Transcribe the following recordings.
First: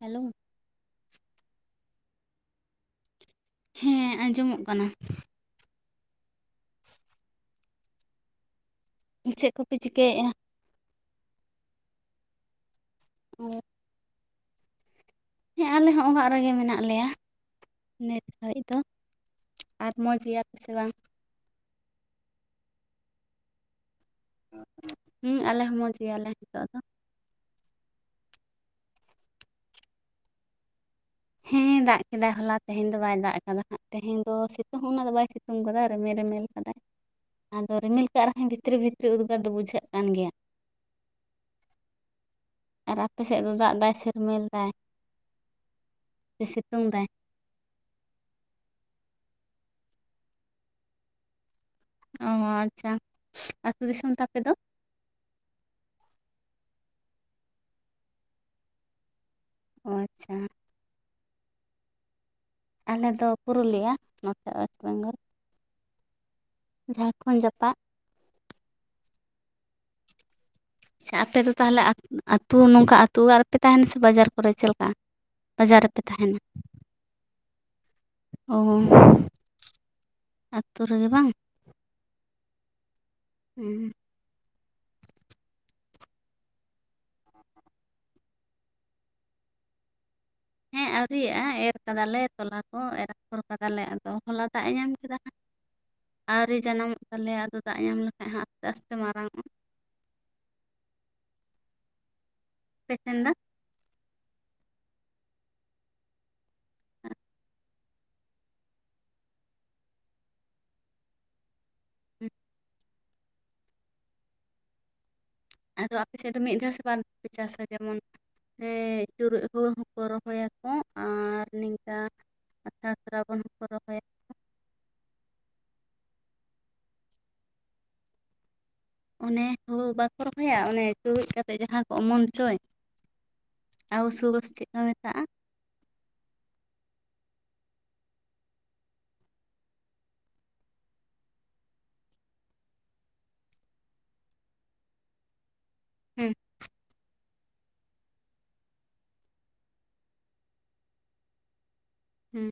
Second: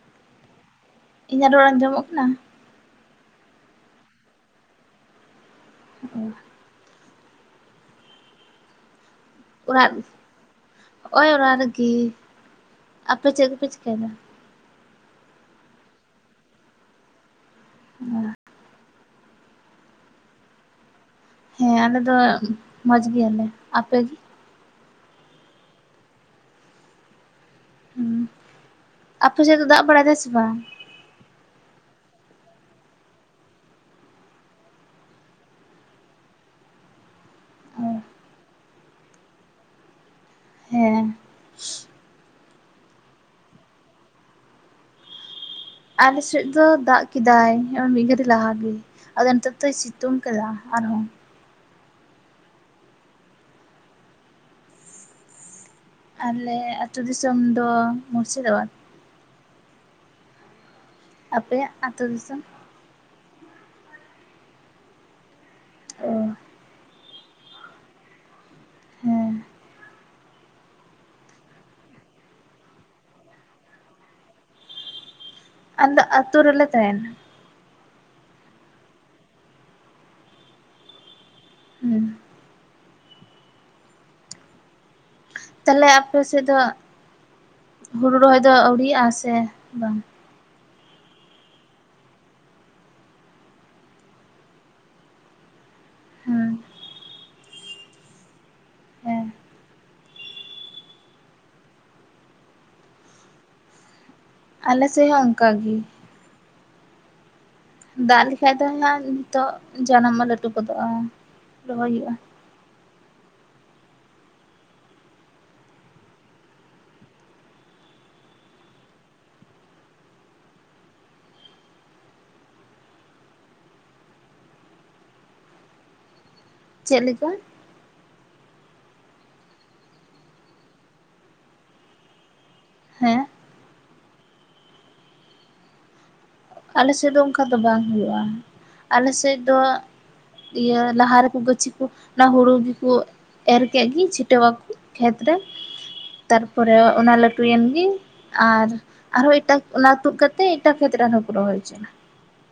Hello [inaudible] ᱤᱧᱟᱹᱜ ᱨᱚᱲ ᱟᱡᱚᱢᱚᱜ ᱠᱟᱱᱟ? ᱦᱮᱸ ᱟᱸᱡᱚᱢᱚᱜ ᱠᱟᱱᱟ ᱾ ᱚ [inaudible] ᱪᱮᱫ ᱠᱚᱯᱮ ᱪᱤᱠᱟᱹᱭᱮᱫᱼᱟ ᱾ ᱦᱭ ᱚᱲᱟ ᱨᱮᱜᱮ ᱟᱯᱮ ᱪᱮᱫ ᱜᱮᱯᱮ ᱪᱤᱠᱟᱹᱭᱟ ᱾ ᱦᱮᱸ ᱟᱞᱮ ᱦᱚᱸ ᱚᱲᱟᱜ ᱨᱮᱜᱮ ᱢᱮᱱᱟᱜ ᱞᱮᱭᱟ ᱱᱤᱛ ᱜᱟᱹᱲᱤᱡ ᱫᱚ ᱾ ᱟᱨ ᱢᱚᱡᱽ ᱜᱮᱭᱟ ᱯᱮ ᱥᱮ ᱵᱟᱝ? ᱦᱮᱸ ᱟᱞᱮ ᱫᱚ ᱢᱚᱡᱽ ᱜᱮᱭᱟᱞᱮ ᱟᱯᱮᱜ ᱜᱮ? ᱦᱮᱸ ᱟᱞᱮ ᱦᱚᱸ ᱢᱚᱡᱽ ᱜᱮᱭᱟᱞᱮ ᱱᱤᱛᱚᱜ ᱫᱚ᱾ ᱦᱮᱸ ᱟᱯ ᱥᱮᱫ ᱫᱚ ᱫᱟᱜ ᱵᱟᱲᱟᱭ ᱥᱮ ᱵᱟᱝ ᱦᱮᱸ ᱫᱟᱜ ᱠᱮᱫᱟᱭ ᱦᱚᱞᱟ ᱛᱮᱦᱮᱧ ᱫᱚ ᱵᱟᱭ ᱫᱟᱜ ᱠᱟᱫᱟ ᱦᱟᱸᱜ ᱛᱮᱦᱮᱧ ᱫᱚ ᱥᱤᱛᱩᱝ ᱚᱱᱟ ᱫᱚ ᱵᱟᱭ ᱥᱤᱛᱩᱝ ᱠᱟᱫᱟ ᱨᱮᱢᱮᱞ ᱨᱤᱢᱤᱞ ᱠᱟᱫᱟᱭ ᱟᱫᱚ ᱚ ᱨᱤᱢᱤᱞ ᱠᱟᱜ ᱨᱮᱦᱚᱸ ᱵᱷᱤᱛᱨᱤ ᱵᱷᱤᱛᱨᱤ ᱩᱫᱽᱜᱟᱹᱨ ᱫᱚ ᱵᱩᱡᱷᱟᱹᱜ ᱠᱟᱱ ᱜᱮᱭᱟ ᱾ [inaudible] ᱟᱨ ᱟᱯᱮ ᱥᱮᱫ ᱫᱚ ᱫᱟᱜ ᱫᱟᱭ ᱥᱮᱤᱨᱢᱮᱞ ᱫᱟᱭ? ᱟᱞᱮ ᱥᱮᱫ ᱥᱮ ᱫᱚ ᱥᱤᱛᱩᱝ ᱫᱟᱜ ᱫᱟᱭ ᱠᱮᱫᱟᱭ ᱢᱤᱫ ᱜᱷᱟᱹᱲᱤᱡ ᱞᱟᱦᱟᱜᱮ ᱾ ᱟᱫᱚ ᱱᱮᱛᱟᱨ ᱫᱚᱭ ᱥᱤᱛᱩᱝ ᱠᱮᱫᱟ ᱟᱨᱦᱚᱸ᱾ ᱚ ᱟᱪᱪᱷᱟ ᱟᱹᱛᱩ ᱫᱤᱥᱚᱢ ᱛᱟᱯᱮ ᱫᱚ? ᱟᱞᱮ ᱟᱹᱛᱩ ᱫᱤᱥᱚᱢ ᱫᱚ ᱢᱩᱨᱥᱤᱫᱟᱵᱟᱫ ᱾ ᱚ ᱟᱪᱪᱷᱟ ᱾ ᱟᱯᱮ ᱟᱜ ᱟᱹᱛᱩ ᱫᱤᱥᱚᱢ? ᱟᱞᱮ ᱫᱚ ᱯᱩᱨᱩᱞᱤᱭᱟᱹ ᱱᱚᱛᱮ ᱣᱮᱥᱴ ᱵᱮᱝᱜᱚᱞ ᱾ ᱚ ᱡᱷᱟᱲᱠᱷᱚᱸᱰ ᱡᱟᱯᱟᱜ ᱾ ᱦᱮᱸ ᱟᱪᱪᱷᱟ ᱟᱯᱮ ᱫᱚ ᱛᱟᱦᱚᱞᱮ ᱟᱹᱛᱩ ᱱᱚᱝᱠᱟ ᱟᱹᱛᱩ ᱚᱲᱟᱜ ᱨᱮᱯᱮ ᱛᱟᱦᱮᱱᱟ ᱥᱮ ᱵᱟᱡᱟᱨ ᱠᱚᱨᱮ ᱪᱮᱫ ᱞᱮᱠᱟ? ᱵᱟᱡᱟᱨ ᱟᱞᱮ ᱨᱮᱯᱮ ᱫᱚ ᱟᱹᱛᱩ ᱛᱟᱦᱮᱱᱟ ᱨᱮᱞᱮ ᱛᱟᱦᱮᱱᱟ ᱚ ᱟᱹᱛᱩ ᱨᱮᱜᱮ ᱵᱟᱝ ᱦᱩᱸ ᱦᱮᱸ ᱛᱟᱦᱞᱮ ᱟᱯᱮ ᱥᱮᱫ ᱫᱚ ᱦᱩᱲᱩ ᱨᱚᱦᱚᱭ ᱫᱚ ᱟᱹᱣᱨᱤᱭᱜᱼᱟᱥ ᱵᱟᱝ ᱦᱮᱸ ᱟᱹᱣᱨᱤᱭᱟᱜᱼᱟ ᱮᱨ ᱠᱟᱫᱟᱞᱮ ᱛᱚᱞᱟ ᱠᱚ ᱮᱨᱯᱷᱚᱨ ᱠᱟᱫᱟᱞᱮ ᱟᱫᱚ ᱦᱚᱞᱟ ᱫᱟᱜ ᱮ ᱧᱟᱢ ᱠᱮᱫᱟ ᱦᱟᱸᱜ ᱦᱮᱸ ᱟᱹᱣᱨᱤ ᱡᱟᱱᱟᱢᱚᱜ ᱛᱟᱞᱮᱭᱟ ᱟᱫᱚ ᱫᱟᱜ ᱧᱟᱢ ᱞᱮᱠᱷᱟᱡ ᱦᱚᱸ ᱟᱥᱛᱮ ᱟᱥᱛᱮ ᱦᱮᱸ ᱢᱟᱨᱟᱝ ᱚᱜᱼᱟ [inaudible] ᱟᱯᱮᱥᱮᱱ ᱫᱚ ᱟᱞᱮ ᱥᱮᱡ ᱦᱚᱸ ᱚᱱᱠᱟ ᱜᱮ ᱫᱟᱜ ᱞᱮᱠᱷᱟᱡ ᱫᱚ ᱦᱟᱜ ᱱᱤᱛᱚᱜ ᱡᱟᱱᱟᱢᱟᱜ ᱞᱟᱹᱴᱩ ᱜᱚᱫᱚᱜᱼᱟ ᱨᱚᱦᱚᱭ ᱦᱩᱭᱩᱜᱼᱟ ᱟᱫᱚ ᱟᱯᱮ ᱥᱮᱫ ᱫᱚ ᱢᱤᱫ ᱫᱷᱟᱣ ᱥᱮ ᱵᱟᱝ ᱫᱷᱟᱣ ᱯᱮ ᱪᱟᱥᱟ ᱡᱮᱢᱚᱱ ᱦᱮ ᱪᱩᱨᱩᱡ ᱦᱩᱲᱩ ᱦᱚᱸᱠᱚ ᱨᱚᱦᱚᱭᱟᱠᱚ ᱟᱨ ᱱᱤᱝᱠᱟ ᱟᱛᱷᱟ ᱥᱨᱟᱵᱚᱱ ᱦᱚᱸᱠᱚ ᱨᱚᱦᱚᱭᱟ [inaudible] ᱪᱮᱫ ᱞᱮᱠᱟ ᱚᱱᱮ ᱦᱩᱲᱩ ᱵᱟᱠᱚ ᱨᱚᱦᱚᱭᱟ ᱚᱱᱮ ᱪᱩᱣᱡ ᱠᱟᱛᱮ ᱡᱟᱦᱟᱸ ᱠᱚ ᱚᱢᱚᱱ ᱦᱚᱪᱚᱭ ᱦᱮᱸ ᱟᱨᱥᱩᱵᱳᱥ ᱪᱮᱫ ᱠᱚ ᱢᱮᱛᱟᱜᱼᱟ ᱟᱞᱮ ᱥᱮᱫ ᱫᱚ ᱚᱱᱠᱟ ᱫᱚ ᱵᱟᱝ ᱦᱩᱭᱩᱜᱼᱟ ᱟᱞᱮ ᱥᱮᱫ ᱫᱚ ᱤᱭᱟᱹ ᱞᱟᱦᱟ ᱨᱮᱠᱚ ᱜᱟᱹᱪᱷᱤ ᱠᱚ ᱚᱱᱟ ᱦᱩᱲᱩ ᱜᱮᱠᱚ ᱮᱨ ᱠᱮᱫ ᱜᱮ ᱪᱷᱤᱴᱟᱹᱣᱟᱠᱚ ᱠᱷᱮᱛᱨᱮ ᱦᱩᱸ ᱛᱟᱨᱯᱚᱨᱮ ᱚᱱᱟ ᱞᱟᱹᱴᱩᱭᱮᱱ ᱟᱨ ᱟᱨᱦᱚᱸ ᱮᱴᱟᱜ ᱚᱱᱟ ᱛᱩᱫ ᱠᱟᱛᱮ-ᱮᱫ ᱮᱴᱟᱜ ᱠᱷᱮᱛ ᱟᱨᱦᱚᱸ ᱠᱚ ᱨᱚᱦᱚᱭ ᱦᱚᱪᱚᱱᱟ ᱦᱮᱸ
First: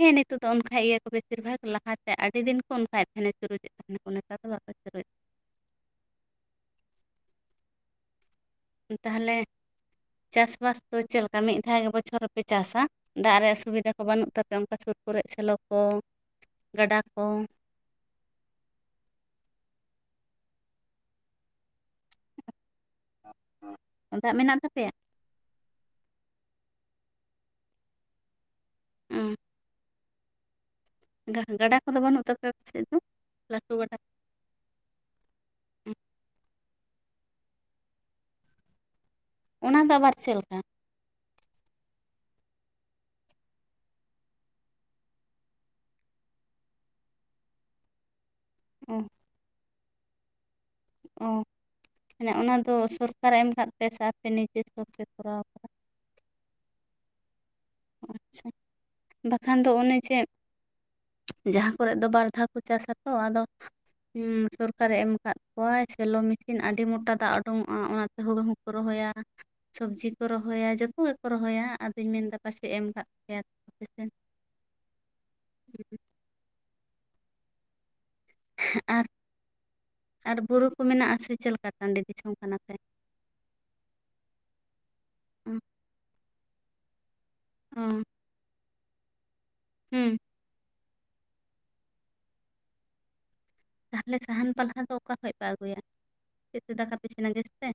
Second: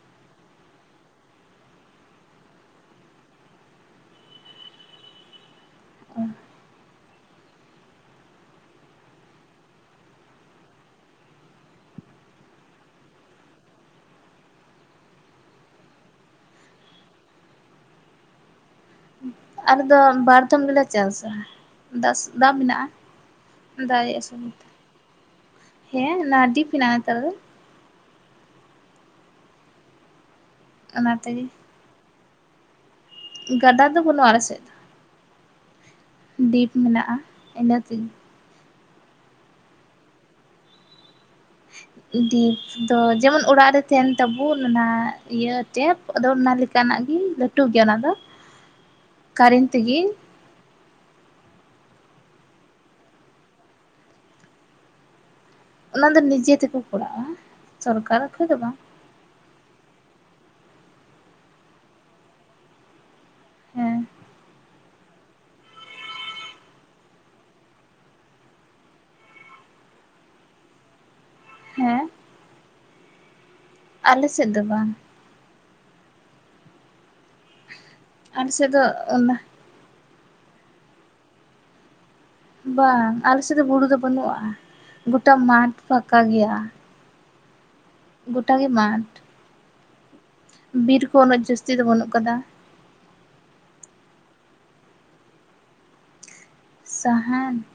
ᱦᱮᱸ ᱱᱤᱛᱳ ᱫᱚ ᱚᱱᱠᱷᱟ ᱜᱮᱠᱚ ᱵᱮᱥᱤᱨ ᱵᱷᱟᱜᱽ ᱞᱟᱦᱟᱛᱮ ᱟᱹᱰᱤ ᱫᱤᱱ ᱠᱚ ᱚᱱᱠᱷᱟ ᱯᱷᱮᱱᱮᱪᱩᱨᱩᱡᱮᱫ ᱛᱟᱦᱮᱱᱟᱠᱚ ᱱᱮᱛᱟᱨ ᱫᱚ [unintelligible] ᱯᱚᱛ ᱚ ᱛᱟᱦᱚᱞᱮ ᱪᱟᱥᱵᱟᱥ ᱫᱚ ᱪᱮᱫᱮᱠᱟ ᱢᱤᱫ ᱫᱷᱟᱣ ᱜᱮ ᱵᱚᱪᱷᱚᱨ ᱨᱮᱯᱮ ᱪᱟᱥᱟ ᱫᱟᱜ ᱨᱮᱭᱟᱜ ᱥᱩᱵᱤᱫᱟ ᱠᱚ ᱵᱟᱹᱱᱩᱜ ᱛᱟᱯᱮ ᱚᱱᱠᱟ ᱥᱩᱨ ᱠᱚᱨᱮ ᱥᱮᱞᱚ ᱠᱚ ᱜᱟᱰᱟ ᱠᱚ ᱦᱩᱸ ᱟᱫᱚ ᱵᱟᱨᱫᱷᱚᱢ ᱜᱮᱞᱮ ᱪᱟᱥᱟ ᱫᱟᱜ ᱢᱮᱱᱟᱜᱼᱟ ᱫᱟᱲᱮᱭᱟᱜ ᱫᱟᱜ ᱢᱮᱱᱟᱜ ᱥᱩᱵᱤᱫᱷᱟ ᱛᱟᱯᱮᱭᱟ ᱦᱮᱸ ᱱᱟᱰᱤᱯ ᱢᱮᱱᱟᱜᱼᱟ ᱱᱮᱛᱟᱨ ᱫᱚ ᱦᱮᱸ ᱚᱱᱟ ᱛᱮᱜᱮ ᱜᱟᱰᱟ ᱠᱚᱫᱚ ᱵᱟᱹᱱᱩᱜ ᱛᱟᱯᱮᱭᱟ ᱟᱯᱮ ᱥᱮᱫ ᱫᱚ ᱜᱟᱰᱟ ᱫᱚ ᱵᱟᱱᱩᱜ ᱟ ᱟᱞᱮ ᱥᱮᱫ ᱫᱚ ᱦᱮᱸ ᱰᱤᱯ ᱢᱮᱱᱟᱜᱼᱟ ᱤᱱᱟᱹᱛᱤᱧ ᱚᱱᱟ ᱫᱚ ᱟᱵᱟᱨ ᱪᱮᱫ ᱞᱮᱠᱟ ᱰᱤᱯ ᱫᱚ ᱡᱮᱢᱚᱱ ᱚᱲᱟᱜ ᱨᱮ ᱛᱟᱦᱮᱱ ᱛᱟᱵᱚᱱ ᱚᱱᱟ ᱤᱭᱟᱹ ᱴᱮᱯ ᱟᱫᱚ ᱚᱱᱟ ᱞᱮᱠᱟᱱᱟᱜ ᱜᱮ ᱞᱟᱹᱴᱩ ᱜᱮᱭᱟ ᱚᱱᱟ ᱫᱚ ᱚ ᱠᱟᱨᱮᱱᱴ ᱛᱮᱜᱮ ᱚ ᱢᱟᱱᱮ ᱚᱱᱟ ᱫᱚ ᱥᱚᱨᱠᱟᱨ ᱮᱢ ᱠᱟᱜ ᱯᱮ ᱥᱮ ᱟᱯᱮ ᱱᱤᱡᱮ ᱛᱮᱯᱮ ᱠᱚᱨᱟᱣ ᱠᱟᱫᱟ ᱚᱱᱟ ᱫᱚ ᱱᱤᱡᱮ ᱛᱮᱠᱚ ᱠᱚᱨᱟᱜᱼᱟ ᱥᱚᱨᱠᱟᱨ ᱠᱷᱚᱱ ᱫᱚ ᱵᱟᱝ ᱮᱠᱷᱟᱱ ᱫᱚ ᱚᱱᱮ ᱪᱮ ᱡᱟᱦᱟᱸ ᱠᱚᱨᱮ ᱫᱚ ᱵᱟᱨ ᱫᱷᱟᱣ ᱠᱚ ᱪᱟᱥ ᱟᱠᱚ ᱟᱫᱚ ᱦᱮᱸ ᱥᱚᱨᱠᱟᱨᱮ ᱮᱢ ᱟᱠᱟᱫ ᱠᱚᱣᱟᱭ ᱥᱮᱞᱚ ᱢᱮᱥᱤᱱ ᱟᱹᱰᱤ ᱢᱚᱴᱟ ᱫᱟᱜ ᱩᱰᱩᱠᱚᱜᱼᱟ ᱚᱱᱟᱛᱮ ᱦᱩᱲᱩ ᱦᱚᱸ ᱦᱩᱲᱩ ᱨᱚᱦᱚᱭ ᱥᱚᱵᱽᱡᱤ ᱠᱚ ᱨᱚᱦᱚᱭᱟ ᱡᱚᱛᱚ ᱜᱮᱠᱚ ᱨᱚᱦᱚᱭᱟ ᱦᱮᱸ ᱟᱫᱚᱧ ᱢᱮᱱᱫᱟ ᱯᱟᱪᱮ ᱮᱢ ᱠᱟᱜ ᱯᱮᱭᱟ ᱟᱯᱮ ᱟᱞᱮ ᱥᱮᱫ ᱫᱚ ᱵᱟᱝ ᱻ ᱟᱞᱮ ᱥᱮᱫ ᱫᱚ ᱟᱨ ᱚᱱᱟ ᱟᱨ ᱵᱩᱨᱩ ᱠᱚ ᱢᱮᱱᱟᱜᱼᱟ ᱥᱮ ᱪᱮᱫ ᱞᱮᱠᱟ ᱴᱟᱺᱰᱤ ᱫᱤᱥᱚᱢ ᱠᱟᱱᱟ ᱯᱮ ᱵᱟᱝ ᱟᱞᱮ ᱥᱮᱫ ᱫᱚ ᱵᱩᱨᱩ ᱫᱚ ᱵᱟᱹᱱᱩᱜᱼᱟ ᱜᱳᱴᱟ ᱚ ᱢᱟᱴᱷ ᱯᱷᱟᱠᱟ ᱜᱮᱭᱟ᱾ ᱜᱚᱴᱟ ᱜᱮ ᱢᱟᱴᱷ᱾ ᱦᱮᱸ ᱵᱤᱨ ᱠᱚ ᱩᱱᱟᱹᱜ ᱡᱟᱹᱥᱛᱤ ᱫᱚ ᱵᱟᱹᱱᱩᱜ ᱠᱟᱫᱟ᱾ ᱛᱟᱦᱚᱞᱮ ᱥᱟᱦᱟᱱ ᱯᱟᱞᱦᱟ ᱫᱚ ᱚᱠᱟ ᱠᱷᱚᱱ ᱯᱮ ᱟᱹᱜᱩᱭᱟ? ᱪᱮᱫ ᱛᱮ ᱫᱟᱠᱟ ᱯᱮ ᱤᱥᱤᱱᱟ ᱜᱮᱥ ᱥᱟᱦᱟᱱ ᱛᱮ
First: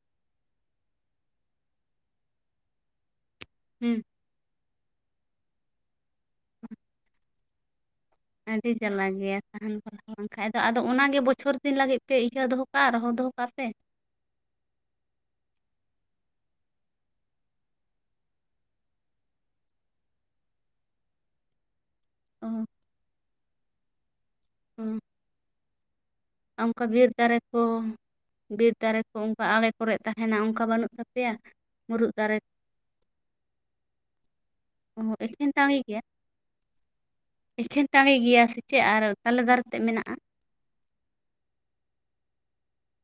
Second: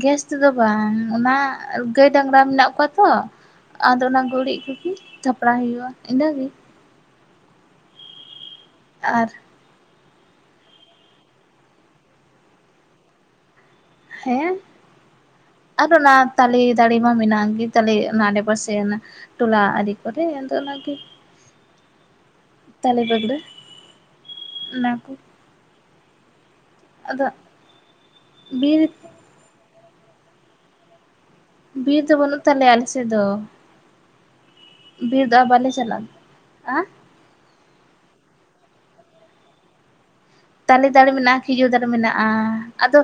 ᱜᱮᱥ ᱛᱮᱫᱚ ᱵᱟᱝ ᱚᱱᱟ ᱜᱟᱹᱭ ᱰᱟᱝᱨᱟ ᱢᱮᱱᱟᱜ ᱠᱚᱣᱟ ᱛᱚ ᱦᱩᱸ ᱟᱫᱚ ᱚᱱᱟ ᱜᱩᱨᱤᱡ ᱠᱚ ᱛᱷᱟᱯᱲᱟᱣ ᱦᱩᱭᱩᱜᱼᱟ ᱤᱱᱟᱹ ᱜᱮ ᱟᱹᱰᱤ ᱡᱟᱞᱟ ᱟᱨ ᱜᱮᱭᱟ ᱥᱟᱦᱟᱱ ᱯᱟᱞᱟ ᱵᱟᱝᱠᱷᱟᱡ ᱫᱚ ᱟᱫᱚ ᱚᱱᱟᱜᱮ ᱵᱚᱪᱷᱚᱨ ᱫᱤᱱ ᱞᱟᱹᱜᱤᱫ ᱯᱮ ᱤᱭᱟᱹ ᱫᱚᱦᱚ ᱠᱟᱜᱼᱟ ᱟᱨᱦᱚ ᱫᱚᱦᱚ ᱠᱟᱜ ᱯᱮ ᱦᱮᱸ ᱟᱨᱚ ᱚᱱᱟ ᱛᱟᱞᱮ ᱫᱟᱲᱮ ᱢᱟ ᱢᱮᱱᱟᱜ ᱜᱮ ᱛᱟᱞᱮ ᱚᱱᱟ ᱟᱲᱮ ᱯᱟᱥᱮ ᱴᱚᱞᱟ ᱟᱲᱨᱤ ᱠᱚᱨᱮ ᱟᱫᱚ ᱟᱨ ᱚ ᱛᱟᱞᱮ ᱵᱷᱟᱜᱲᱟᱜ ᱚᱱᱟ ᱠᱚ ᱚᱱᱠᱟ ᱵᱤᱨ ᱟᱫᱚ ᱫᱟᱨᱮ ᱠᱚ ᱵᱤᱨ ᱫᱟᱨᱮ ᱠᱚ ᱚᱱᱠᱟ ᱟᱲᱮ ᱠᱚᱨᱮ ᱛᱟᱦᱮᱱᱟ ᱚᱱᱠᱟ ᱵᱟᱹᱱᱩᱜ ᱛᱟᱯᱮᱭᱟ ᱵᱤᱨ ᱢᱩᱨᱩᱫ ᱫᱚ ᱫᱟᱨᱮ ᱵᱟᱹᱱᱩᱜ ᱛᱟᱞᱮᱭᱟ ᱟᱞᱮ ᱥᱮᱫ ᱫᱚ ᱠᱚᱦᱚᱸ ᱵᱤᱨ ᱫᱚᱼᱟ ᱮᱠᱷᱮᱱ ᱵᱟᱞᱮ ᱴᱟᱺᱜᱤ ᱜᱮᱭᱟ ᱪᱟᱞᱟᱜᱼᱟ ᱦᱮ ᱮᱠᱷᱮᱱ ᱴᱟᱸᱜᱮ ᱜᱮᱭᱟ ᱥᱮ ᱪᱮᱫ ᱟᱨ ᱛᱟᱞᱮ ᱫᱟᱨᱮᱛᱮ ᱢᱮᱱᱟᱜᱼᱟ ᱛᱟᱞᱮ ᱫᱟᱨᱮ ᱢᱮᱱᱟᱜᱼᱟ ᱠᱷᱤᱡᱩᱨ ᱫᱟᱨᱮ ᱢᱮᱱᱟᱜᱼᱟ ᱟᱫᱚ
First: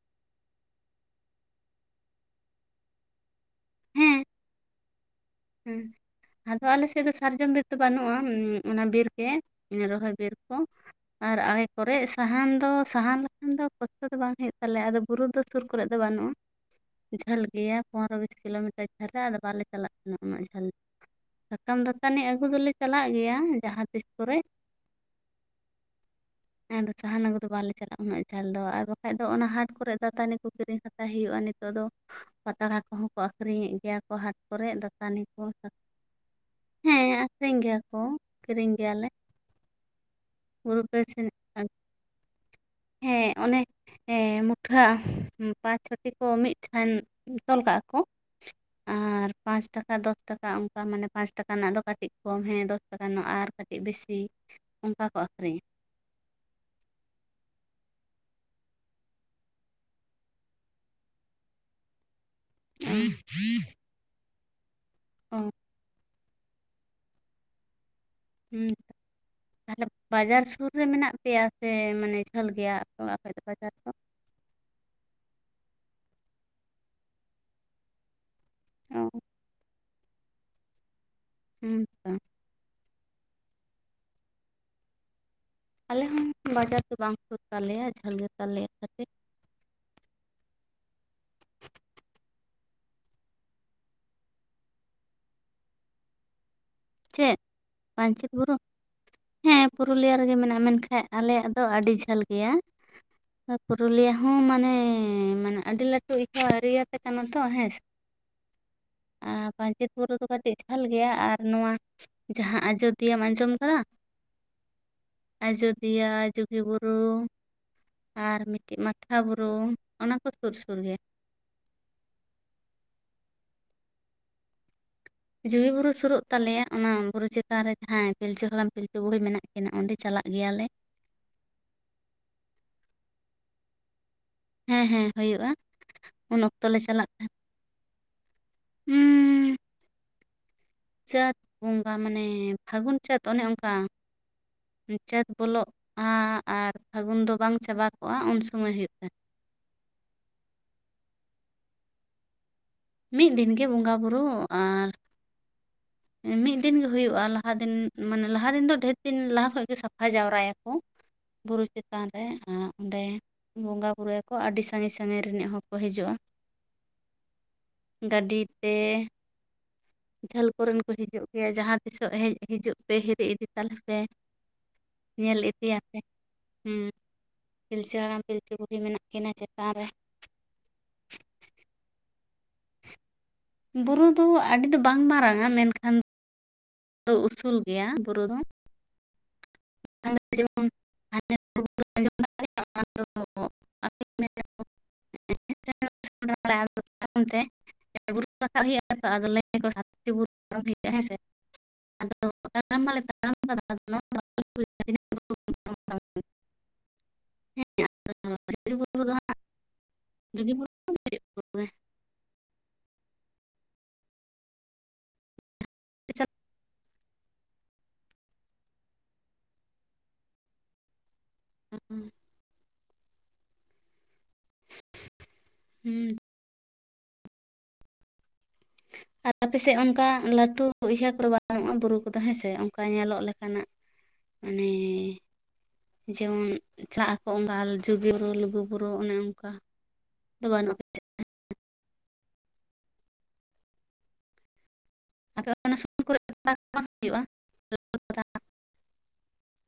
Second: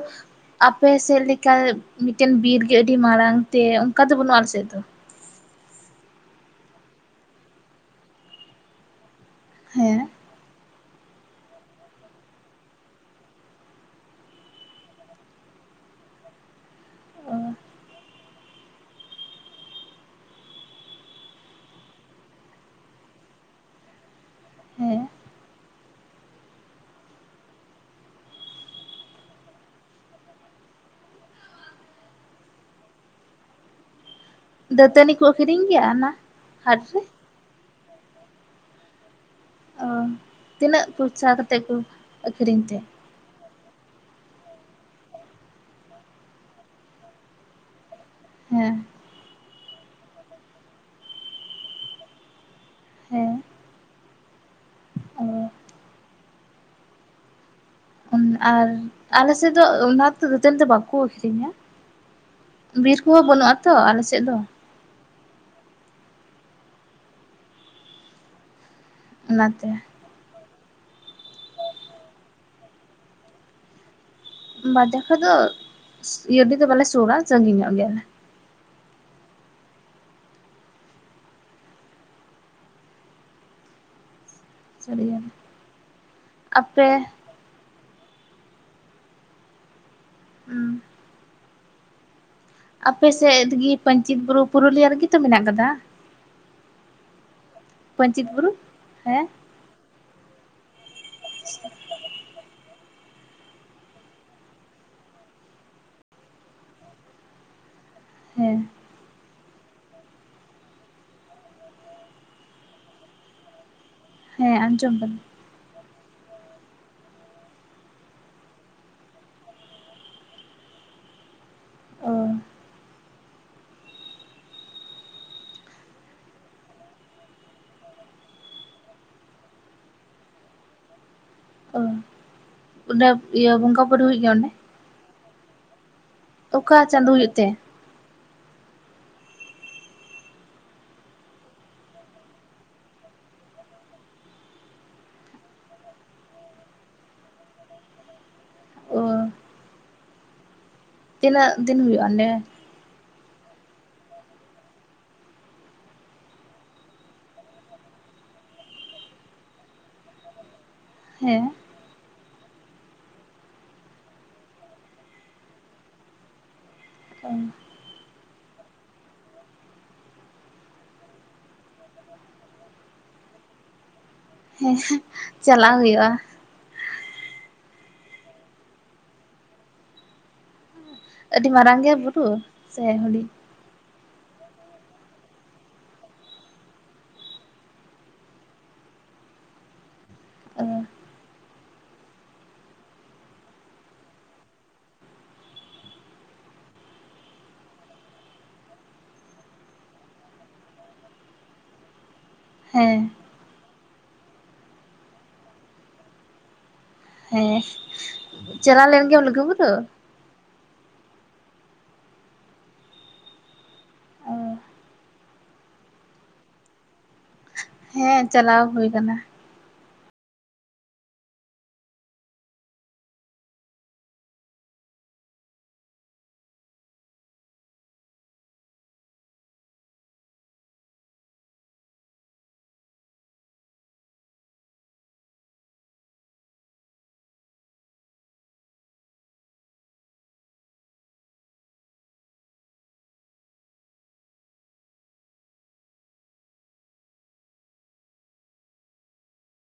ᱟᱯᱮ ᱥᱮᱫ ᱞᱮᱠᱟ ᱢᱤᱫᱴᱮᱱ ᱵᱤᱨ ᱟᱹᱰᱤ ᱢᱟᱨᱟᱝᱛᱮ ᱚᱱᱠᱟ ᱫᱚ ᱦᱮᱸ ᱵᱟᱹᱱᱩᱜᱼᱟ ᱟᱞᱮ ᱥᱮᱫ ᱫᱚ᱾ ᱦᱮᱸ ᱟᱫᱚ ᱟᱞᱮ ᱥᱮᱫ ᱫᱚ ᱥᱟᱨᱡᱚᱢ ᱵᱤᱨ ᱫᱚ ᱵᱟᱹᱱᱩᱜᱼᱟ ᱚᱱᱟ ᱵᱤᱨ ᱪᱮᱫ ᱦᱮᱸ ᱨᱚᱦᱚᱭ ᱵᱤᱨ ᱠᱚ ᱟᱨ ᱟᱲᱮ ᱠᱚᱨᱮ ᱥᱟᱦᱟᱱ ᱫᱚ ᱥᱟᱦᱟᱱ ᱞᱮᱠᱷᱟᱱ ᱫᱚ ᱠᱚᱥᱴᱚ ᱫᱚ ᱵᱟᱝ ᱦᱩᱭᱩᱜ ᱛᱟᱞᱮᱭᱟ ᱟᱫᱚ ᱵᱩᱨᱩ ᱫᱚ ᱥᱩᱨ ᱠᱚᱨᱮ ᱫᱚ ᱵᱟᱹᱱᱩᱜᱼᱟ ᱚ ᱡᱷᱟᱹᱞ ᱜᱮᱭᱟ ᱯᱚᱱᱨᱚ ᱵᱤᱥ ᱠᱤᱞᱳᱢᱤᱴᱟᱨ ᱡᱷᱟᱹᱞ ᱨᱮ ᱟᱫᱚ ᱵᱟᱞᱮ ᱪᱟᱞᱟᱜ ᱠᱟᱱᱟ᱾ ᱚᱱᱟ ᱩᱱᱟᱹᱜ ᱡᱷᱟᱹᱞ᱾ ᱥᱟᱠᱟᱢ ᱫᱟᱛᱟᱹᱱᱤ ᱟᱹᱜᱩ ᱫᱚᱞᱮ ᱪᱟᱞᱟᱜ ᱜᱮᱭᱟ ᱡᱟᱦᱟᱸ ᱛᱤᱥ ᱠᱚᱨᱮ᱾ ᱻ [inaudible] ᱟᱫᱚ ᱥᱟᱦᱟᱱ ᱟᱹᱜᱩ ᱠᱚᱫᱚ ᱵᱟᱞᱮ ᱪᱟᱞᱟᱜᱼᱟ ᱩᱱᱟᱹᱜ ᱡᱷᱟᱞ ᱫᱚ ᱟᱨ ᱵᱟᱠᱷᱟᱡ ᱫᱚ ᱚᱱᱟ ᱦᱟᱴ ᱠᱚᱨᱮ ᱫᱟᱛᱟᱹᱱᱤ ᱠᱚ ᱠᱤᱨᱤᱧ ᱦᱟᱛᱟᱣ ᱦᱩᱭᱩᱜᱼᱟ᱾ ᱱᱤᱛᱚᱜ ᱫᱚ ᱯᱟᱛᱲᱟ ᱠᱚᱦᱚᱸ ᱠᱚ ᱟᱠᱷᱨᱤᱧᱮᱫ ᱜᱮᱭᱟ ᱠᱚ ᱦᱟᱴ ᱫᱟᱹᱛᱟᱹᱱᱤ ᱠᱚ ᱟᱹᱠᱷᱨᱤᱧ ᱜᱮᱭᱟ ᱚᱱᱟ ᱦᱟᱴ ᱨᱮ? ᱦᱚ ᱟᱠᱷᱤᱨᱤᱧ ᱜᱮᱭᱟᱞᱮ᱾ ᱚ ᱛᱤᱱᱟᱹᱜ ᱯᱚᱭᱥᱟ ᱠᱟᱛᱮᱫ [unintelligible] ᱠᱚ ᱟᱹᱠᱷᱨᱤᱧ ᱛᱮ ᱦᱮᱸ ᱚᱱᱮ ᱦᱮᱸ ᱢᱩᱴᱷᱟᱹ ᱯᱟᱸᱪ ᱪᱷᱚᱴᱤ ᱠᱚ ᱢᱤᱫ ᱴᱷᱟᱱ ᱛᱚᱞ ᱠᱟᱜ ᱠᱚᱣᱟ ᱦᱮᱸ [unintelligible] ᱫᱚᱥ ᱴᱟᱠᱟ ᱚᱱᱠᱟ ᱢᱟᱱᱮ ᱯᱟᱸᱪ ᱴᱟᱠᱟ ᱨᱮᱱᱟᱜ ᱫᱚ ᱠᱟᱹᱴᱤᱡ ᱠᱚᱢ ᱦᱮᱸ ᱫᱚᱥ ᱴᱟᱠᱟ ᱨᱮᱱᱟᱜ ᱦᱮᱸ ᱟᱨ ᱠᱟᱹᱴᱤᱡ ᱵᱮᱥᱤ ᱚᱱᱠᱟ ᱠᱚ ᱟᱠᱷᱨᱤᱧᱟ᱾ [inaudible] ᱟᱨ ᱟᱞᱮ ᱥᱮᱫ ᱫᱚ ᱚᱱᱟ ᱫᱟᱹᱛᱟᱹᱱᱤ ᱫᱚ ᱵᱟᱠᱚ ᱟᱹᱷᱨᱤᱧᱟ᱾ ᱵᱤᱨ ᱠᱚᱦᱚᱸ ᱵᱟᱹᱱᱩᱜᱼᱟᱛᱚ ᱟᱞᱮ ᱥᱮᱫ ᱫᱚ᱾ ᱦ [unintelligible] ᱦᱮᱸ ᱚᱱᱟᱛᱮ ᱛᱟᱦᱞᱮ ᱵᱟᱡᱟᱨ ᱥᱩᱨ ᱨᱮ ᱢᱮᱱᱟᱜ ᱯᱮᱭᱟ ᱥᱮ ᱢᱟᱱᱮ ᱡᱷᱟᱹᱞ ᱜᱮᱭᱟ ᱚᱠᱚ ᱫᱚ ᱵᱟᱡᱟᱨ ᱫᱚ? ᱵᱟᱡᱟᱨ ᱠᱷᱚᱡ ᱫᱚ ᱤᱭᱟᱹ ᱫᱚ ᱵᱟᱞᱮ ᱥᱩᱨ-ᱟ ᱥᱟᱺᱜᱤᱧ ᱧᱚᱜ ᱜᱮᱭᱟᱞᱮ᱾ ᱚ ᱦᱮᱸ ᱛᱚ [unintelligible] ᱟᱞᱮ ᱦᱚᱸ ᱵᱟᱡᱟᱨ ᱟᱯᱮ ᱫᱚ ᱵᱟᱝ ᱥᱩᱨ ᱛᱟᱞᱮᱭᱟ ᱡᱷᱟᱹᱞ ᱛᱟᱞᱮᱭᱟ ᱠᱟᱹᱴᱤᱡ᱾ ᱦᱩᱸ ᱟᱯᱮ ᱥᱮᱫ ᱜᱮ ᱯᱟᱧᱪᱮᱛ ᱵᱩᱨᱩ ᱯᱩᱨᱩᱞᱤᱭᱟᱹ ᱨᱮᱜᱮ ᱛᱚ ᱢᱮᱱᱟᱜ ᱠᱟᱫᱟ᱾ ᱪᱮᱫ ᱯᱟᱧᱪᱮᱛ ᱵᱩᱨᱩ ᱦᱮᱸ ᱯᱩᱨᱩᱞᱤᱭᱟ ᱨᱮᱜᱮ ᱢᱮᱱᱟᱜᱼᱟ ᱢᱮᱱᱠᱟᱱ ᱟᱞᱮᱭᱟᱜ ᱫᱚ ᱟᱹᱰᱤ ᱡᱷᱟᱹᱞ ᱜᱮᱭᱟ [inaudible] ᱯᱩᱨᱩᱞᱤᱭᱟᱹ ᱦᱚᱸ ᱢᱟᱱᱮ ᱢᱟᱱᱮ ᱟᱹᱰᱤ ᱞᱟᱹᱴᱩ ᱪᱟᱹ ᱮᱨᱤᱭᱟ ᱛᱮ ᱠᱟᱱᱟ ᱛᱚ ᱦᱮᱸ ᱥᱮ ᱦᱮᱸ ᱯᱟᱧᱪᱮᱛ ᱵᱩᱨᱩ ᱫᱚ ᱠᱟᱹᱴᱤᱡ ᱵᱷᱟᱞ ᱜᱮᱭᱟ ᱟᱨ ᱱᱚᱣᱟ ᱡᱟᱦᱟᱸ ᱟᱡᱚᱫᱤᱭᱟᱹᱢ ᱟᱸᱡᱚᱢ ᱠᱟᱫᱟ ᱦᱮᱸ ᱟᱸᱡᱚᱢ ᱠᱟᱱᱟ ᱫᱤᱭᱟ ᱡᱩᱜᱤ ᱵᱩᱨᱩ ᱟᱨ ᱢᱤᱫᱴᱤᱡ ᱢᱟᱴᱷᱟ ᱵᱩᱨᱩ ᱚᱱᱟ ᱠᱚ ᱥᱩᱨ ᱥᱩᱨ ᱜᱮ ᱚ ᱡᱩᱜᱤ ᱵᱩᱨᱩ ᱥᱩᱨᱩᱜ ᱛᱟᱞᱮᱭᱟ ᱚᱱᱟ ᱵᱩᱨᱩ ᱪᱮᱛᱟᱱ ᱨᱮ ᱡᱟᱦᱟᱸᱭ ᱯᱤᱞᱪᱩ ᱦᱟᱲᱟᱢ ᱯᱤᱞᱪᱩ ᱵᱩᱦᱤ ᱢᱮᱱᱟᱜ ᱠᱱᱟ ᱚᱸᱰᱮ ᱪᱟᱞᱟᱜ ᱪᱟᱞᱟᱜ ᱜᱮᱭᱟᱞᱮ ᱚ ᱚᱸᱰᱮ ᱤᱭᱟᱹ ᱵᱚᱸᱜᱟ ᱵᱩᱨᱩ ᱦᱩᱭᱩᱜ ᱜᱮᱭᱟ ᱚᱸᱰᱮ ᱦᱮᱸ ᱦᱮᱸ ᱦᱩᱭᱩᱜᱼᱟ ᱩᱱ ᱚᱠᱛᱚ ᱚᱠᱟ ᱪᱟᱸᱫᱳ ᱦᱩᱭᱩᱜ ᱛᱮ ᱦᱩᱸ ᱪᱟᱹᱛ ᱵᱚᱸᱜᱟ ᱢᱟᱱᱮ ᱯᱷᱟᱹᱜᱩᱱ ᱪᱟᱹᱛ ᱚᱱᱮ ᱚᱱᱠᱟ ᱪᱟᱹᱛ ᱵᱚᱞᱚᱜᱼᱟ ᱟᱨ ᱯᱷᱟᱹᱜᱩᱱ ᱫᱚ ᱵᱟᱝ ᱪᱟᱵᱟ ᱠᱚᱜᱼᱟ ᱩᱱ ᱥᱚᱢᱚᱭ ᱦᱩᱭᱩᱜ ᱚ ᱛᱟᱸᱦᱮᱱ ᱛᱤᱱᱟᱹᱜ ᱫᱤᱱ ᱦᱩᱭᱩᱜᱼᱟ ᱚᱸᱰᱮ ᱢᱤᱫ ᱫᱤᱱᱜᱮ ᱵᱚᱸᱜᱟᱼᱵᱩᱨᱩ ᱟᱨ ᱢᱤᱫ ᱫᱤᱱ ᱜᱮ ᱦᱩᱭᱩᱜᱼᱟ ᱞᱟᱦᱟ ᱫᱤᱱ ᱢᱟᱱᱮ ᱞᱟᱦᱟ ᱫᱤᱱ ᱫᱚ ᱰᱷᱮᱨ ᱫᱤᱱ ᱞᱟᱦᱟ ᱠᱷᱚᱱᱚ ᱜᱮ ᱥᱟᱯᱷᱟ ᱡᱟᱣᱨᱟᱭᱟ ᱠᱚ ᱦᱮᱸ ᱵᱩᱨᱩ ᱪᱮᱛᱟᱱ [inaudible] ᱵᱚᱸᱜᱟᱼᱵᱩᱨᱩᱭᱟᱠᱚ ᱟᱹᱰᱤ ᱥᱟᱺᱜᱤᱧ ᱥᱟᱺᱜᱤᱧ ᱨᱤᱱᱤᱡ ᱦᱚᱲ ᱠᱚ ᱦᱤᱡᱩᱜᱼᱟ ᱜᱟᱹᱰᱤ ᱛᱮ ᱡᱷᱟᱞ ᱠᱚᱨᱮᱱ ᱠᱚ ᱦᱤᱡᱩᱜ ᱜᱮᱭᱟ ᱡᱟᱦᱟᱸ ᱛᱤᱥᱚᱜ ᱦᱮᱡ ᱦᱤᱡᱩᱜ ᱯᱮ ᱦᱤᱨᱤ ᱤᱫᱤ ᱛᱟᱞᱮ ᱯᱮ ᱦᱮᱸ ᱧᱮᱞ ᱪᱟᱞᱟᱣ ᱤᱫᱤᱭᱟᱯᱮ ᱦᱩᱭᱩᱜᱼᱟ ᱦᱩᱸ ᱯᱤᱞᱪᱩ ᱦᱟᱲᱟᱢ ᱯᱤᱞᱪᱩ ᱵᱩᱲᱦᱤ ᱢᱮᱱᱟᱜ ᱠᱤᱱᱟᱹ ᱪᱮᱛᱟᱱ ᱨᱮ ᱟᱹᱰᱤ ᱢᱟᱨᱟᱝ ᱜᱮᱭᱟ ᱵᱩᱨᱩ ᱥᱮ ᱦᱩᱰᱤᱝ ᱵᱩᱨᱩ ᱫᱚ ᱟᱹᱰᱤ ᱫᱚ ᱵᱟᱝ ᱢᱟᱨᱟᱝ-ᱟ ᱢᱮᱱᱠᱷᱟᱱ ᱫᱚ ᱩᱥᱩᱞ ᱜᱮᱭᱟ ᱵᱩᱨᱩ ᱫᱚ ᱚ ᱡᱮᱢᱚᱱ ᱻ ᱛᱟᱭᱚᱢᱛᱮ ᱵᱩᱨᱩ ᱟᱸᱡᱚᱢ ᱫᱟᱲᱮᱭᱟᱜᱼᱟ, ᱚᱱᱟ [inaudible] ᱵᱩᱨᱩ ᱨᱟᱠᱟᱵ ᱦᱩᱭᱩᱜᱼᱟ ᱟᱫᱚ ᱞᱟᱹᱭ ᱟᱠᱚ ᱥᱟᱛᱴᱤ ᱵᱩᱨᱩ ᱯᱟᱨᱚᱢ ᱦᱩᱭᱩᱜᱼᱟ ᱦᱮᱸ ᱥᱮ ᱛᱟᱲᱟᱢ ᱦᱮᱸ ᱵᱟᱞᱮ ᱛᱟᱲᱟᱢ ᱟᱠᱟᱫᱟ ᱦᱮᱸ ᱪᱟᱞᱟᱣ ᱵᱩᱨᱩ ᱞᱮᱱ ᱫᱚ ᱜᱮᱭᱟᱢ ᱦᱟᱸᱜ ᱞᱩᱜᱩ ᱵᱩᱨᱩ [inaudible] ᱚ ᱦᱩᱸ ᱦᱮᱸ ᱪᱟᱞᱟᱣ ᱦᱩᱭ ᱠᱟᱱᱟ ᱦ ᱦᱩᱸ ᱦ ᱟᱯᱮᱥᱮᱫ ᱚᱱᱠᱟ ᱞᱟᱹᱴᱩ ᱤᱭᱟᱹ ᱠᱚᱫᱚ ᱵᱟᱹᱱᱩᱜᱼᱟ ᱵᱩᱨᱩ ᱠᱚᱫᱚ ᱦᱮᱸᱥᱮ ᱚᱱᱠᱟ ᱧᱮᱞᱚᱜ ᱞᱮᱠᱟᱱᱟᱜ ᱢᱟᱱᱮ ᱡᱮᱢᱚᱱ ᱪᱟᱜ ᱟᱠᱚ ᱚᱝᱠᱟ ᱟᱡᱚᱫᱤᱭᱟᱹ ᱵᱩᱨᱩ ᱞᱩᱜᱩ ᱵᱩᱨᱩ ᱚᱱᱮ ᱚᱱᱠᱟ ᱫᱚ ᱵᱟᱹᱱᱩᱜ-ᱟ ᱟᱯᱮ ᱚᱱᱟ ᱥᱩᱞ ᱠᱚᱨᱮ ᱯᱟᱛᱟ ᱠᱚ ᱵᱟᱝ ᱦᱩᱭᱩᱜᱼᱟ